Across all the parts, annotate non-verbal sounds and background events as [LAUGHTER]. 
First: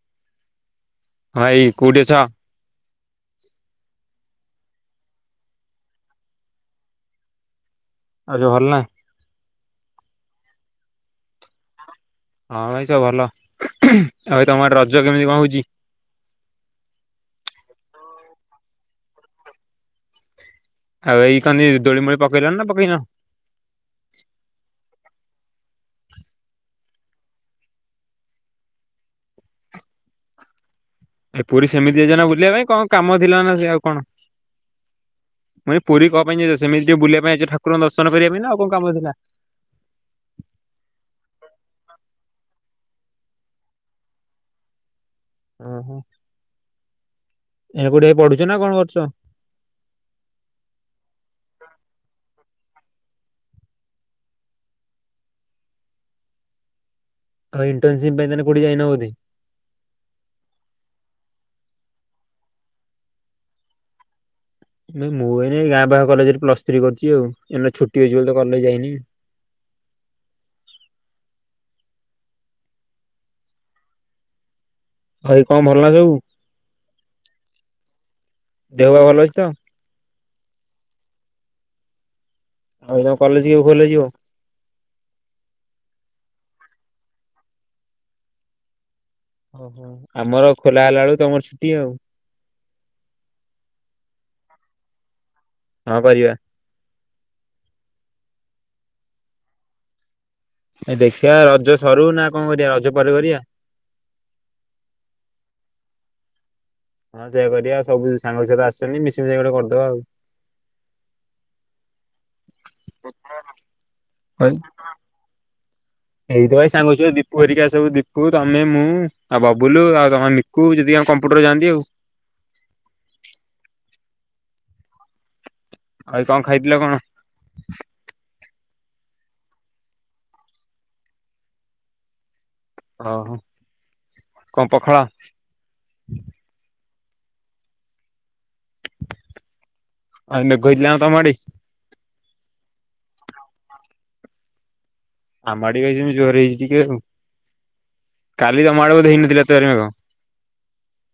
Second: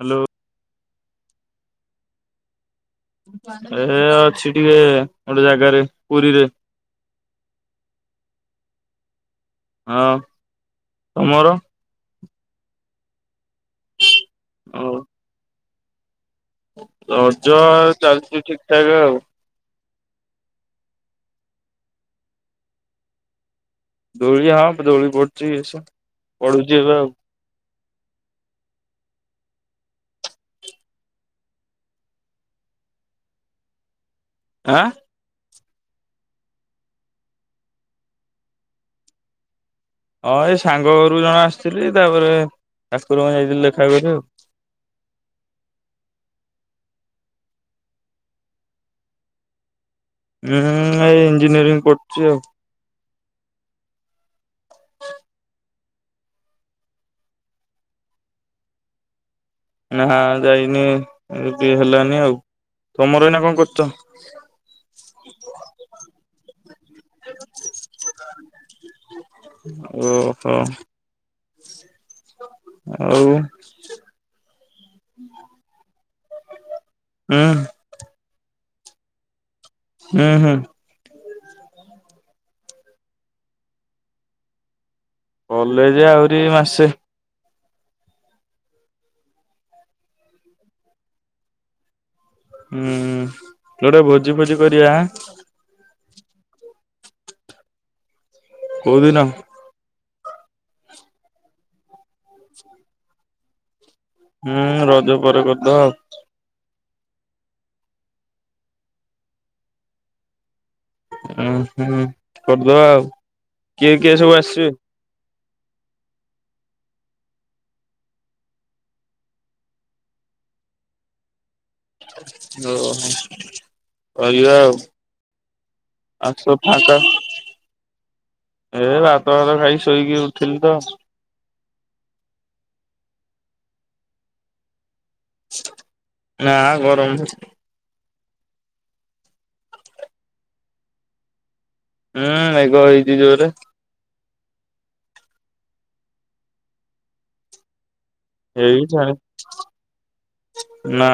Hello ଭାଇ କୋଉଠି ଅଛ ଏ ଅଛି ଟିକେ ଗୋଟେ ଜାଗାରେ ପୁରୀରେ ଆଉ ଯୋଉ ଭଲ ନାଁ ହଁ ତମର ହଁ ଭାଇ ସ ଭଲ ଆଉ ଭାଇ ତମଆଡେ ହଉ ରଜ କେମିତି କଣ ହଉଛି ରଜ ଚାଲିଚୁ ଠିକ ଠାକ ଆଉ ଆଉ ଏଇ କହ ଦୋଳି ମୋଳି ପକେଇଲ ନା ପକେଇନ ଦଉଳି ହଁଦଉଳି ପଡୁଛି ଏସ ପଡୁଛି ଏବେ ଏ ପୁରୀ ସେମିତି ଜାଇଛନା, ବୁଲିବା ପାଇଁ? କଣ କାମ ଥିଲା ନା, ସେ ଆଉ କଣ? ଆ। ମୁଇଁ ପୁରୀ କଣ ପାଇଁ ଯାଇଛ? ସେମିତି ବୁଲିବା ପାଇଁ ନାଁ, ଅଛ ଠାକୁର ଦର୍ଶନ କରିବା ପାଇଁ? ଆଉ କଣ କାମ ଥିଲା। ହଁ, ଏଇ ସାଙ୍ଗ ଘରୁ ଜଣ ଆସିଥିଲି। ତାପରେ ଠାକୁର ମୁଁ ଯାଇଥିଲି ଦେଖା କରି ଆଉ। ଓହୋ, ଏ କୋଉଠି ପଢୁଛ ନା କଣ କରୁଛ? ମୁଁ ଏଇ ଇଞ୍ଜିନିୟରିଂ କରୁଛି ଆଉ। ହୁଁ ଇଟର୍ନସିପ ପାଇଁ ତାେ କୋଉଠି ଯାଇନ। [INAUDIBLE] ନା ଯାଇନି, [INAUDIBLE] ହେଲାନି ଆଉ। ତମର ଏଇନା କଣ କରୁଛ? ମୁଁ [UNINTELLIGIBLE] ଗାଁ ପାଖରେ କଲେଜରେ ପ୍ଲସ୍ ଥ୍ରୀ କରିଛି ଆଉ। ଏବେ ଛୁଟି ଅଛି ବୋଲି ତ କଲେଜ ଯାଇନି। ଓ ହୋ। ଆଉ। ଭାଇ କଣ ଭଲ ନା ସବୁ? ହୁଁ ଦେହ ଫାହା ଭଲ ଅଛି ତ? ହୁଁ ହୁଁ। ଆଉ ତ କଲେଜ କିଏ ଖୋଲେଯିବ? କଲେଜ ଆହୁରି ମାସେ। ଓହୋ, ଆମର ଖୋଲା ହେଲା ବେଳୁ ତମର ଛୁଟି ଆଉ! ହୁଁ, ଗୋଟେ ଭୋଜି ଫୋଜି କରିବା। ହଁ, କରିବା। କୋଉଦିନ? ଏ ଦେଖିଆ, ରଜ ସରୁ ନା କଣ କରିବା। ରଜ ପରେ କରିବା। ହୁଁ, ରଜ ପରେ କରିଦବା ଆଉ। ଏ ସେଇଆ କରିବା। ସବୁ ସାଙ୍ଗଙ୍କ ସହିତ ଆସୁଛନ୍ତି, ମିଶି ମିଶାଇ କରିଦବା ଆଉ। ଉ ହୁଁ, କରିଦବା ଆଉ। କିଏ କିଏ ସବୁ ଆସିବେ? ଏଇଥିପାଇଁ ସାଙ୍ଗ ସୁଙ୍ଗି, ଦୀପୁ, ହେରିକା ସବୁ। ଦୀପୁ, ତମେ, ମୁଁ ଆଉ ବବୁଲୁ, ଆଉ ତମ ଲି କୁ ଦି ଜଣ କମ୍ପୁଟର ଯାଆନ୍ତି ଆଉ। ଓହୋ, [INAUDIBLE] କରିବା ଆଉ। ଆଉ କଣ ଖାଇଥିଲ କଣ? [INAUDIBLE] ଏ ଭାତଫାତ ଖାଇକି ଶୋଇକି ଉଠିଲି ତ। ଓହୋ, [INAUDIBLE] କଣ ପଖଳ? ନା ଗରମ। ଆଉ ମେଘ ହେଇଥିଲା ନା ତମ ଆଡେ? ହୁଁ, ମେଘ ହେଇଛିି ଜୋରେ। ଆମ ଆଡେ ବି ହେଇଛି, ଜୋର ହେଇଛି ଟିକେ ଆଉ। କାଲି ତମ ଏଇ ଆଡେ ବୋଧେ ଛାଡ ହେଇନଥିଲା ଏତେ ଜୋର୍ ମେଘ। ନା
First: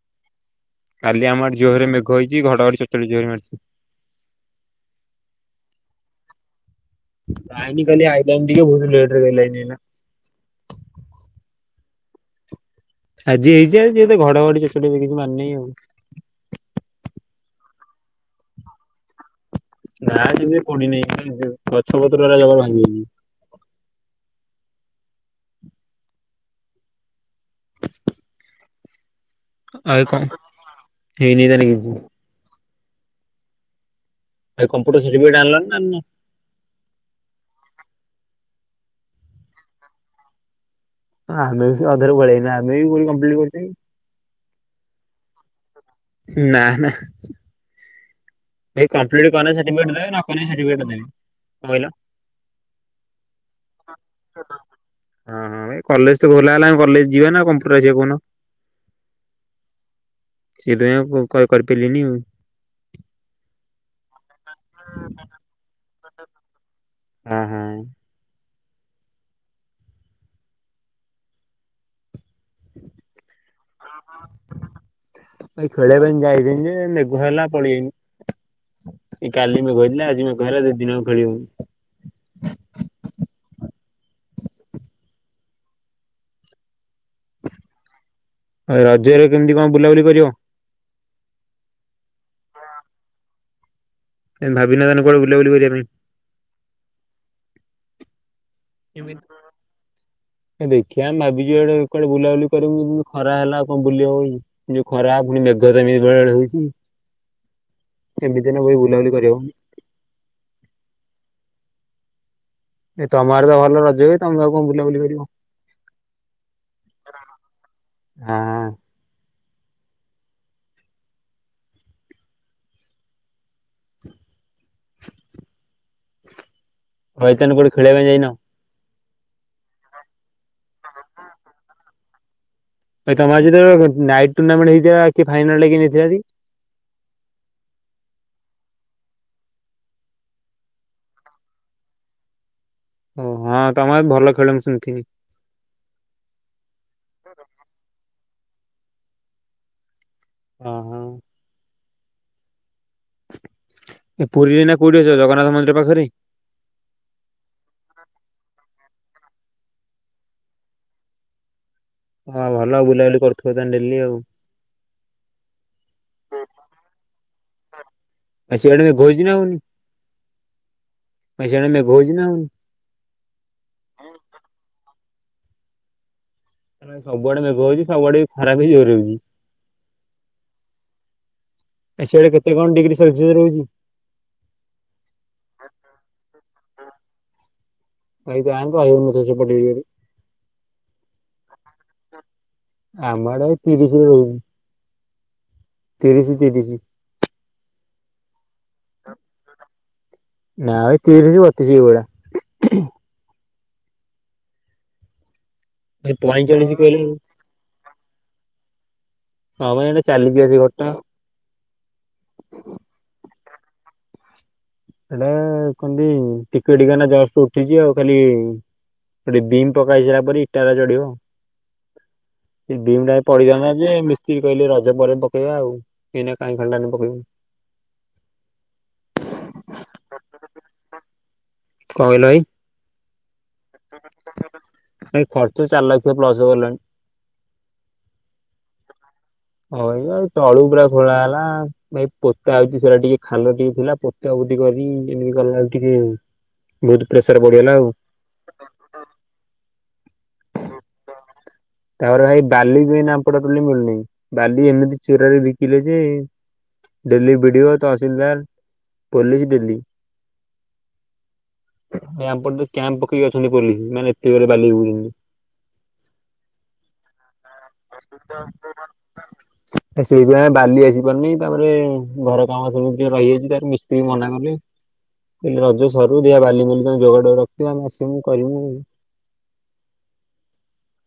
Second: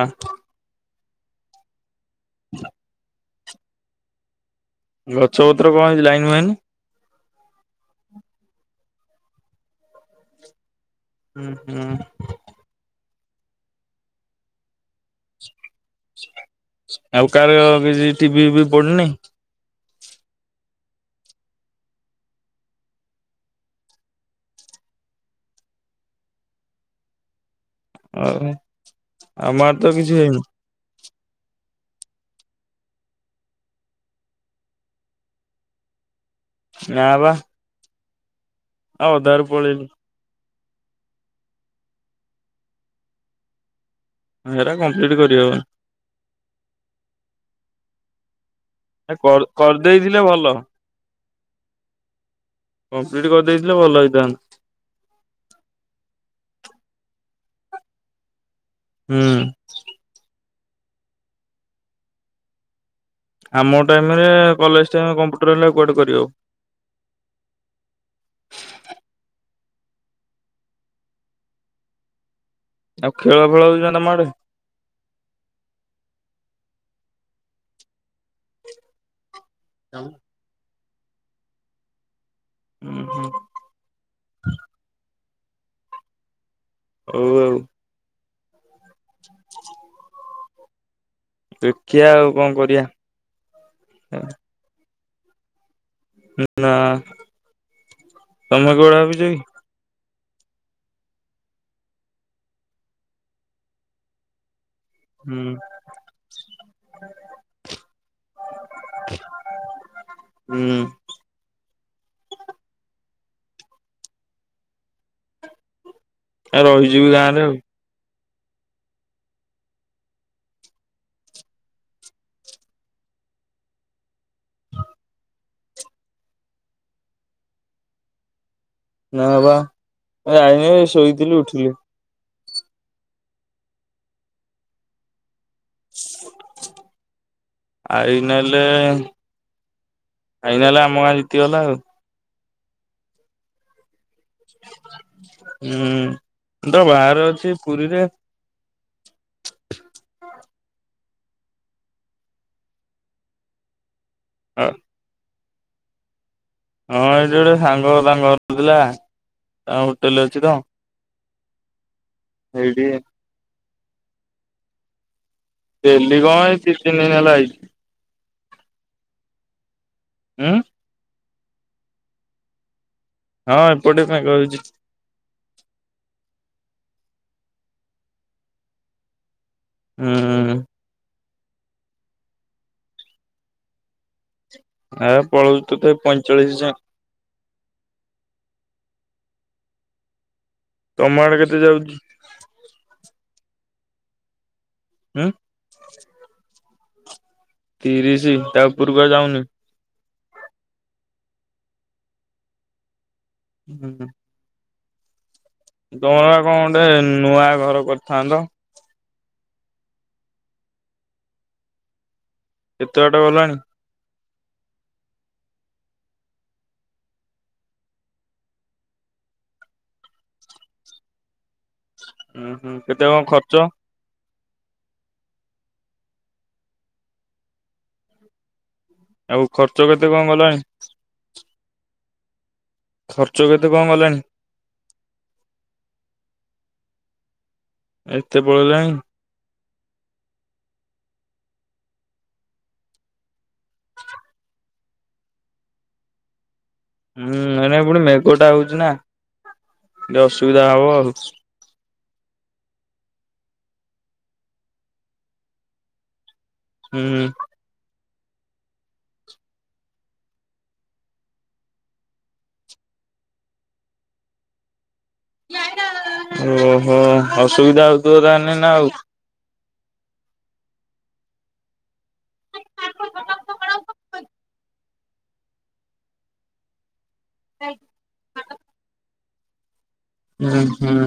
କାଲି ଆମ ଆଡେ ଜୋର୍ ରେ ମେଘ ହେଇଛି। ଘଡଘଡି, ଚଡଚଡି ଜୋର୍ ରେ ମାରିଛି। ଗଛପତ୍ର କଣ ହେଇଛି? ଲାଇନ୍। [UNINTELLIGIBLE] ଲାଇନ କାଲି ଆଇଲାନି। ଟିକେ ବହୁ ଲେଟରେ କାଲି ଲାଇନ ଆଇଲା। ହୁଁ ହୁଁ। ଆଜି ହେଇଛି ଆଉ। ଏତେ ଘଡଘଡି, ଚଡଚଡ କିଛି ମାରିନି ଆଉ। ଆଉ କାହାର କିଛି ଟିଭିବିଭି ପଡିନି?। ନା, [UNINTELLIGIBLE] ପଡିନହିଁ ଗଛ ପତ୍ର [INAUDIBLE] ଭାଙ୍ଗି। [UNINTELLIGIBLE] ହଉ। ଆଉ କଣ? ହେଇନି ତାର କିଛି। କମ୍ପ୍ୟୁଟର ସାର୍ଟିଫିକେଟ ଆଣିଲ ନା ଆଣିନ? ନା ବା। ଆ ଅଧା ରୁ ପଳେଇଲୁ। ହଁ ଆମେ ବି ସେ ଅଧାରେ ପଳେଇଆଇନୁ ଆମେ ବି କୋଉ କମ୍ଲିଟ କରିଚୁ କି। ହେରା କମ୍ପ୍ଲିଟ କରିି ହବନି। ନା ନା। ଭାଇ କମ୍ପ୍ଲିଟ କରି କନେ ସଟିଫିକେଟ ଦେବେ କରିଦେଇଥିଲେ ନ ଭଲ କନେ ସଟିଫିକେଟ ଦେବେ କହିଲ। କମ୍ପ୍ଲିଟ୍ କରିଦେଇଥିଲେ ଭଲ ହେଇଥାନ୍ତା। ହଁ ହଁ ଏ କଲେଜ ତ ଖୋଲା ହେଲା କଲେଜ ଯିବା ନା କମ୍ପ୍ୟୁଟର ଆସିବା କହୁନ? ହୁଁ। ସେଇଥି ପାଇଁ କ କରିପାରିଲିନି ଆଉ। ଆମ ଟାଇମ ରେ କଲେଜ ଟାଇମ କମ୍ପ୍ୟୁଟର ହେଲେ କୁଆଡେ କରି ହବ। [UNINTELLIGIBLE] ଆଉ ଖେଳ ଫେଳ ହଉଚି ନା ତମ ଆଡେ? [UNINTELLIGIBLE] ଖେଳିବା ପାଇଁ ଯାଇଥିଲି ଯେ ମେଘ ହେଲା ପଳେଇ ଆଇନୁ। ଏ କାଲି ମେଘ ହେଇଥିଲା ଆଜି ମେଘ ହେଲା ଦି ଦିନ ହେଲା ଖେଳି ହଉନି। ହୁଁ ହୁଁ। ହଉ ଆଉ। ରଜରେ କେମିତି କଣ ବୁଲାବୁଲି କରିବ? ଦେଖିବା ଆଉ କଣ କରିଆ‌। ଏ ଭାବି ନା ତାନେ କୁଆଡେ ବୁଲାବୁଲି କରିବା ପାଇଁ। ନା ତମେ କୁଆଡେ ପାଇଁ? ଭାବିଚ କି? ଦେଖିଆ ଭାବିୁଚୁ ଇଆଡେ କୁଆଡେ ବୁଲାବୁଲି କରିବୁ ଖରା ହେଲା କଣ ବୁଲି ହବ କି? ଯୋଉ ଖରାପ ହୁଁ ପୁଣି ମେଘ ତ ମେଘ ଏଆଡେ ହଉଚି। [INAUDIBLE] ଏମିତିି ହେନେ [UNINTELLIGIBLE] ବୁଲାବୁଲି କରିହବନି। ହୁଁ। ଏ ତମ ଆଡ଼େ ତ ଭଲ ରଜ ହୁଏ ତମେ ଆଉ କଣ ବୁଲାବୁଲି କରିବ? ଆ ରହିଯିବି ଗାଁ ରେ ଆଉ। [UNINTELLIGIBLE] ହଇତାନ କଉଠି ଖେଳିବା ପାଇଁ ଯାଇନ ନା ବା ଜାଇନି ଶୋଇଥିଲି ଉଠିଲି। ତମର ଆଜି ତ ନାଇଟ୍ ଟୁର୍ଣ୍ଣାମେଣ୍ଟ ହେଇଥିବା କି ଫାଇନାଲ ଟା କିଏ ନେଇଥିଲା ତି? ପାଇନାଲେ ଫାଇନାଲ ଆମ ଗାଁ ଜିତିଗଲା ଆଉ। ଓ ହଁ ତମ ଗାଁ ଭଲ ଖେଳନ୍ତି ଶୁଣିଥିନି। ହୁଁ ତ ବାହାରେ ଅଛି ପୁରୀରେ। ହଁ ଅ ହଁ। ଏ ପୁରୀରେ ହଁ ଏଇନା କୋଉଠି ଅଛ ଜଗନ୍ନାଥ ମନ୍ଦିର ପାଖରେ? ହଁ ଏଇଠି ଗୋଟେ ସାଙ୍ଗ ତାଙ୍କ ଘର ଥିଲା ତାଙ୍କ ହୋଟେଲରେ ଅଛି ତ ହଁ ଭଲ ସେଇଠି ଆଉ ବୁଲାବୁଲି କରୁଥିବ ତାହେଲେ ଡେଲି ଆଉ। ଡେଲି କଣ ଏ ଦୁଇ ତିନିି ଦିନ ହେଲା ଅଇଚି। ସିଆଡ଼େ ମେଘ ହେଇଚି ନା ହେଉନି? ଉଁ? ସିଆଡ଼େ ମେଘ ହେଇଚି ନା ହେଉନି? ହଁ ଏପଟେ ମେଘ ହେଇଚି। ସବୁଆଡେ ମେଘ ହଉଛି ସବୁଆଡେ ଖରା ବି ଜୋରେ ହଉଛି। ଉଁ। ଏ ସିଆଡେ କେତେ କଣ ଡିଗ୍ରୀ ସେଲସିୟସ୍ ରହୁଛି? ଆଉ ପଳଉଛି ତଥାପି ପଇଁଚାଳିଶ ଯାଏ। ଆଉ ଗାଁ କୁ ହଉ ନଥିବ ସେପଟ ଏରିଆରେ। ତମ ଆଡେ କେତେ ଯାଉଛି? ଆମ ଆଡ଼େ ତିରିଶି ରେ ରହୁଛି। ଉଁ? ତିରିଶି ତିରିଶି। ତିରିଶି ତା ଉପରକୁ ଆଉ ଯାଉନି? ନାଁ ଏଇ ତିରିଶି ବତିଶି ଏଇ ଭଳିଆ। ହୁଁ। ଭାଇ ତମର ବା କଣ ପଇଁଚାଳିଶ ଗୋଟେ କହିଲେ ନୂଆ ଘର କରିଥାନ୍ତ? ହଁ ବା ସେଇଟା ଚାଲିଛି ବା ସେ ଘର ଟା। କେତେ ବାଟ ଗଲାଣି? ସେଇଟା କହନ୍ତି ଟିକେ ଟିକେ ଏଇନା ଜଷ୍ଟ୍ ଉଠିଛି ଆଉ ଖାଲି ଗୋଟେ ବିମ୍ ପକା ହେଇସାଇଲା ପରେ ଇଟା ଟା ଅଜାଡିବ ଆଉ। ଉୁଁ ହୁଁ ସେ କେତେ ବିମ୍ ଟା କଣ ଖର୍ଚ୍ଚ ପଡିଥାନ୍ତା ଯେ ମିସ ସ୍ତ୍ରୀ କହିଲେ ରଜ ପରେ ପକେଇବା ଆଉ ଏଇନା କାହିଁ [INAUDIBLE] ପକେଇବୁ। ଆଉ ଖର୍ଚ୍ଚ କେତେ କଣ ଗଲାଣି? କଁ କହିଲ ଭାଇ? ଖର୍ଚ୍ଚ କେତେ କଣ ଗଲାଣି? ଭାଇ ଖର୍ଚ୍ଚ ଚାରି ଲକ୍ଷ ପ୍ଲସ୍ ଗଲାଣି। ଏତେ ପଳେଇଲାଣି। ହଁ ଭାଇ ତଳୁ ପୁରା ଖୋଳା ହେଲା ଆଉ। ଭାଇ ପୋତା ହେଇଛି ସେଟା ଟିକେ ଖାଲ ଟିକେ ଥିଲା ତ ପୋତାପୋତି କରି ଏମିତି କଲା ବେଳେକୁ ଟିକେ ବହୁତ ହୁଁ ପଡ଼ିଗଲା ଏଇନା ଆଉ ପୁଣି ମେଘ ଟା ହଉଛି ନା ଟିକେ ଅସୁବିଧା ହବ ଆଉ। ତାପରେ ଭାଇ ବାଲି ବି ଏଇନା ଆମ ପଟେ ଟୋଟାଲି ମିଳୁନି ବାଲି ଏମିତି ଚୋରାରେ ବିକିଲେ ଯେ daily B D O tehsildar police daily. ଆମ ପଟେ କ୍ୟାମ୍ପ ପକେଇକି ଅଛନ୍ତି ପୋଲିସ ମାନେ ଏତେ ଜୋରେ ବାଲି ବୋହୂଛନ୍ତି। ଓ ହୋ ଅସୁବିଧା ହଉଥିବ ତାହାନେ ନା ଆଉ। ହଁ। ସେଇଥିପାଇଁ ବାଲି ଆସି ପାରୁନି ତାପରେ ଘର କାମ ସବୁତିକ ରହିଯାଇଛି ଯେହେତୁ ମିସ୍ତ୍ରୀ ମନା କଲେ। କହିଲେ ରଜ ସରୁ ଦେଖିଆ ବାଲି ବୁଲି ତମେ ଯୋଗାଡ଼ ରଖିଥିବ ଆମେ ଆସିବୁ କରିବୁ। ହୁଁ ହୁଁ।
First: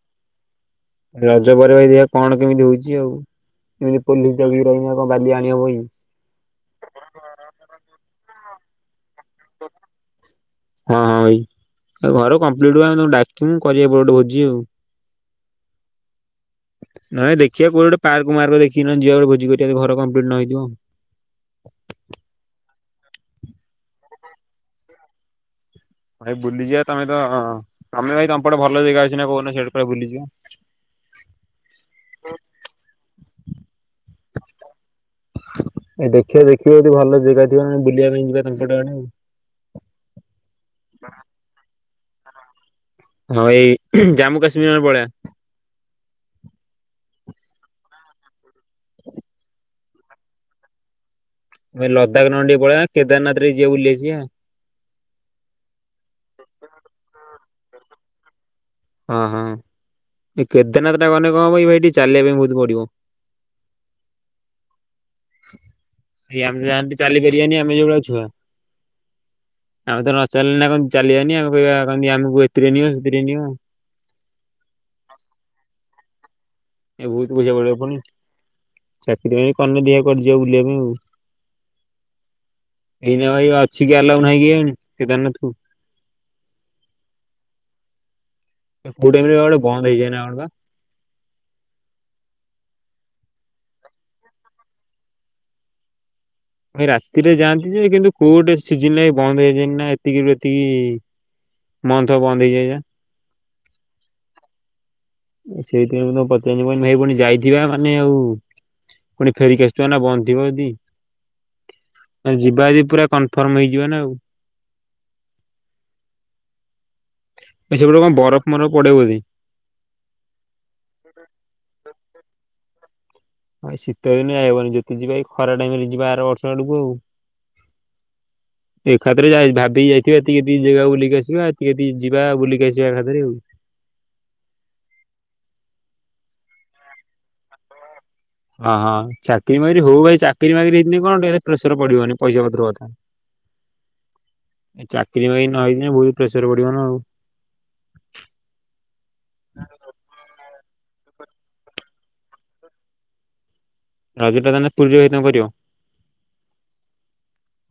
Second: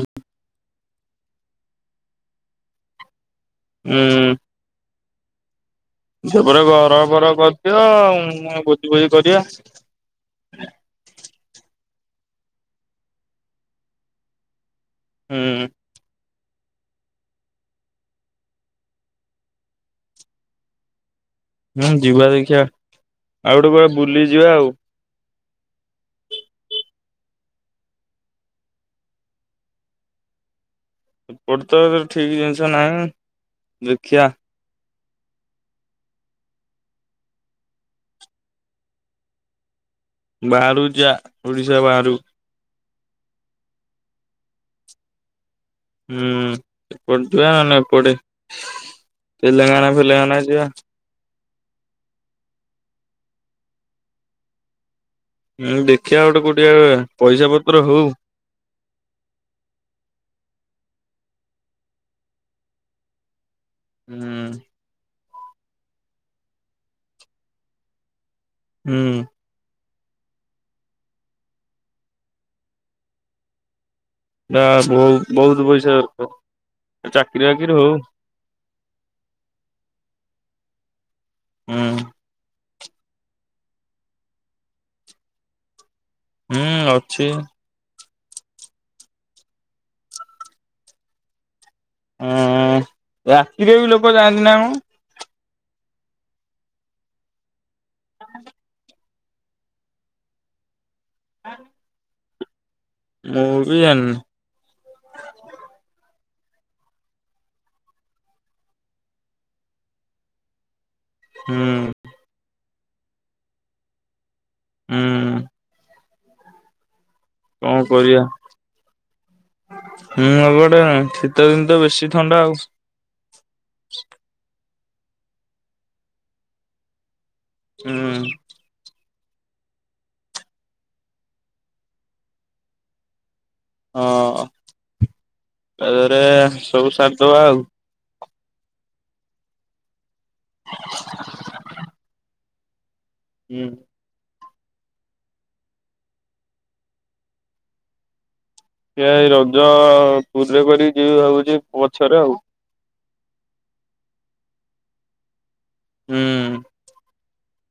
ରଜ ପରେ ଭାଇ ଦେଖିଆ କଣ କେମିତି ହଉଛି ଆଉ ଏମିତି ହୁଁ ପୋଲିସ ଯଗିକି ରହିଲେ ଆଉ କଣ ବାଲି ଆଣିହବ କି? ଯେ ଗୋଟେ ଘର ଫର କରିଦିଅ ଭୋଜି ଫୋଜି କରିବା। ହୁଁ। ହଁ ହଁ ଭାଇ ଆଉ ଘର କମ୍ପ୍ଲିଟ୍ ହେଲେ ଆମେ ତମକୁ ଡାକିବୁ କରିବା ଗୋଟେ ଭୋଜି ଆଉ। ହୁଁ। ନ ହେଲେ ଦେଖିବା କୁଆଡେ ଗୋଟେ ପାର୍କ ମାର୍କ ଦେଖି କିନା ଯିବା ଗୋଟେ ଭୋଜି କରିବା ଘର କମ୍ପ୍ଲିଟ୍ ନ ହେଇଥିବ ଆଉ। ହୁଁ ଯିବା ଦେଖିବା ଆଉ ଗୋଟେ କୁଆଡେ ବୁଲି ଯିବା ଆଉ। ଭାଇ ବୁଲିଯିବା ତମେ ତ ତମେ ଭାଇ ତମ ପଟେ ଭଲ ଜେଗା ଅଛି ନା କହୁନ ସିଆଡେ କୁଆଡେ ବୁଲିଯିବା? ଏପଟେ ତ ଏତେ ଠିକ୍ ଜିନିଷ ନାହିଁ ଦେଖିଆ। ଏ ଦେଖିବା ଦେଖିବ ଯଦି ଭଲ ଜାଗା ଥିବେ ବୁିଲିବା ପାଇଁ ଯିବା ତାମ ପଟ ଆଡ଼େ ଆଉ। ବାହାରକୁ ଯା ଆ ଓଡିଶା ବାହାରୁକୁ। ହଁ ଏଇ ଜାମ୍ମୁ କାଶ୍ମୀରି ନହେଲେ ପଳେଇବା। ହୁଁ ଏପଟେ ଯିବା ନହେଲେ ଏପଟେ ତେଲେଙ୍ଗାନା ଫେଲେଙ୍ଗାନା ଯିବା। ଏ ଲଦାକ ନହେଲେ ଟିକିଏ ପଳେଇବା କେଦାରନାଥ ଟିକେ ଯିବା ବୁଲିଆସିବା। ନହେଲେ ଦେଖିବା ଗୋଟେ କୋଉଠି ପଇସା ପତ୍ର ହଉ। ହଁ ହଁ ଏ କେଦାରନାଥ ଟା ଗେଲେ କଣ ହବକି ଭାଇ ଟିକେ ଚାଲିବା ପାଇଁ ବହୁତ ପଡିବ। ହୁଁ। ଏଇ ଆମେ ଯାଆନ୍ତି ଚାଲିପାରିବାନି ଆମେ ଯେଉଭଳିଆ ଛୁଆ ହୁଁ ଉଁ ଆମେ ତ ନଚାଲିଲେ ନା ଚାଲିବାନି ଆମେ କହିବା ଆମକୁ ଏଥିରେ ନିଅ ସେଥିରେ ନିଅ। ନା ବହୁ ବହୁତ ପଇସା ଦରକାର। ଏ ବହୁତ ଚାକିରି ପଡିବ ବାକିରି ହଉ। ପୁଣି ଚାକିରି ଫାକିରୀ କନେ ଦେଖିଆ କୁଆଡେ ଯିବା ବୁଲିବା ପାଇଁ ଆଉ। ହୁଁ। ଏଇ ନା ଭାଇ ଅଛି କି ଆଲାଉ ନାଇଁ କେଜାଣି କେଦାରନାଥ କୁ। ହୁଁ ଅଛି। କୋଉଟାଇମ ରେ ଗୋଟେ ବନ୍ଦ ହେଇଯାଏ ନା କଣ ବା। ହଁ ରାତିରେ ବି ଲୋକ ଯାଆନ୍ତି ନା କଣ? ଭାଇ ରାତିରେ ଯାଆନ୍ତି ଯେ କିନ୍ତୁ କୋଉଟା ସିଜିନ ରେ ବନ୍ଦ ହେଇଯାଇନି ନା ଏତିକିରୁ ଏତିକି ମନ୍ଥ ବନ୍ଦ ହେଇଯାଏବା। ମୁଁ ବି ଜାଣିନି। ସେଇଥିପାଇ ମୁଁ ତମକୁ ପଚାରିନି ମୁଁ କହିନୀ ଭାଇ ଆଉ ପୁଣି ଯାଇଥିବା ମାନେ ଆଉ ପୁଣି ଫେରିକି ଆସୁଥିବା ନା ବନ୍ଦ ଥିବ ଯଦି। ହୁଁ। ଯିବା ଯଦି ପୁରା କନଫର୍ମ ହେଇଯିବ ନା ଆଉ। ହୁଁ ଉଁ। ଭାଇ ସେପଟେ କଣ ବରଫ ମରଫ ପଡେବୋଧେ। ହୁଁ ହେପଟେ ଶୀତ ଦିନ ତ ବେଶୀ ଥଣ୍ଡା ଆଉ। ଶୀତ ଦିନେ ଯାଇ ହବନି ଯଦି ଯିବା ଏଇ ଖରା ଟାଇମ ରେ ଯିବା ଆର ବର୍ଷ ଆଡକୁ ଆଉ। ହୁଁ ଉଁ। ଏକା ଥରେ ଯା ଭାବିକି ଯାଇଥିବା ଏତିକ ଏତିକି ଜାଗା ବୁଲିକି ଆସିବା ଏତିକି ଏତିକି ଯିବା ବୁଲି ଆସିଵା ଆଉ। ହଁ ତାଦେହେରେ ଏ ସବୁ ସାରି ଦବା ଆଉ। ଓହୋ ଚାକିରି ବାକିରି ହଉ ଭାଇ ଚାକିରି ବାକିରି ହେଇିଥିନେ କଣ ଟିକେ ପ୍ରେସର ପଡିବନି ପଇସା ପତର କଥା। ହୁଁ। ଚାକିରି ବାକିରି ନ ହେଇିଥିଲେ ବହୁତ ପ୍ରେସର ପଡିବନ ନା ଆଉ। ସେଇଆ ଏଇ ରଜ ପୁରୀରେ କରି ଯିବି ଭାବୁଛି ପଛରେ ଆଉ। ରଜଟା ତାହେଲେ ପୁରୀରେ ଭାଇ ତମେ କରିବ? ହୁଁ ଉଁ।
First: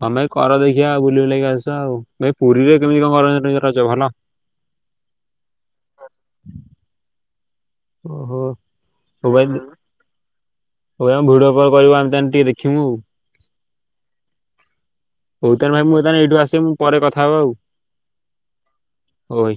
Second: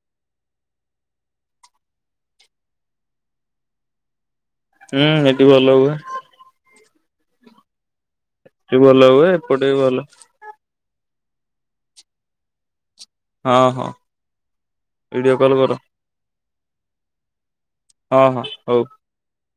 ତମେ କର ଦେଖିବା ଆଉ ବୁଲି ବୁଲାକି ଆସ ଆଉ ଭାଇ ପୁରୀରେ କେମିତି କଣ ରଜ ଭଲ? ହୁଁ ହେଠି ଭଲ ହୁଏ। ଓହୋ ସେଠି ଭଲ ହୁଏ ମୋବାଇଲ ଏପଟେ ବି ଭଲ। ହଉ ଆମେ ଭିଡିଓ କଲ କରିବୁ ଆମେ ତାନେ ଟିକେ ଦେଖିମୁ ଆଉ। ହଁ ହଁ। ଭିଡିଓ ହଉ କଲ୍ କର ତାହେଲେ ଭାଇ ମୁଁ ତାହେଲେ ଏଇଠୁ ଆସିବି ପରେ କଥା ହେବା ଆଉ। ହଁ ହଁ ହଉ। ଓଇ।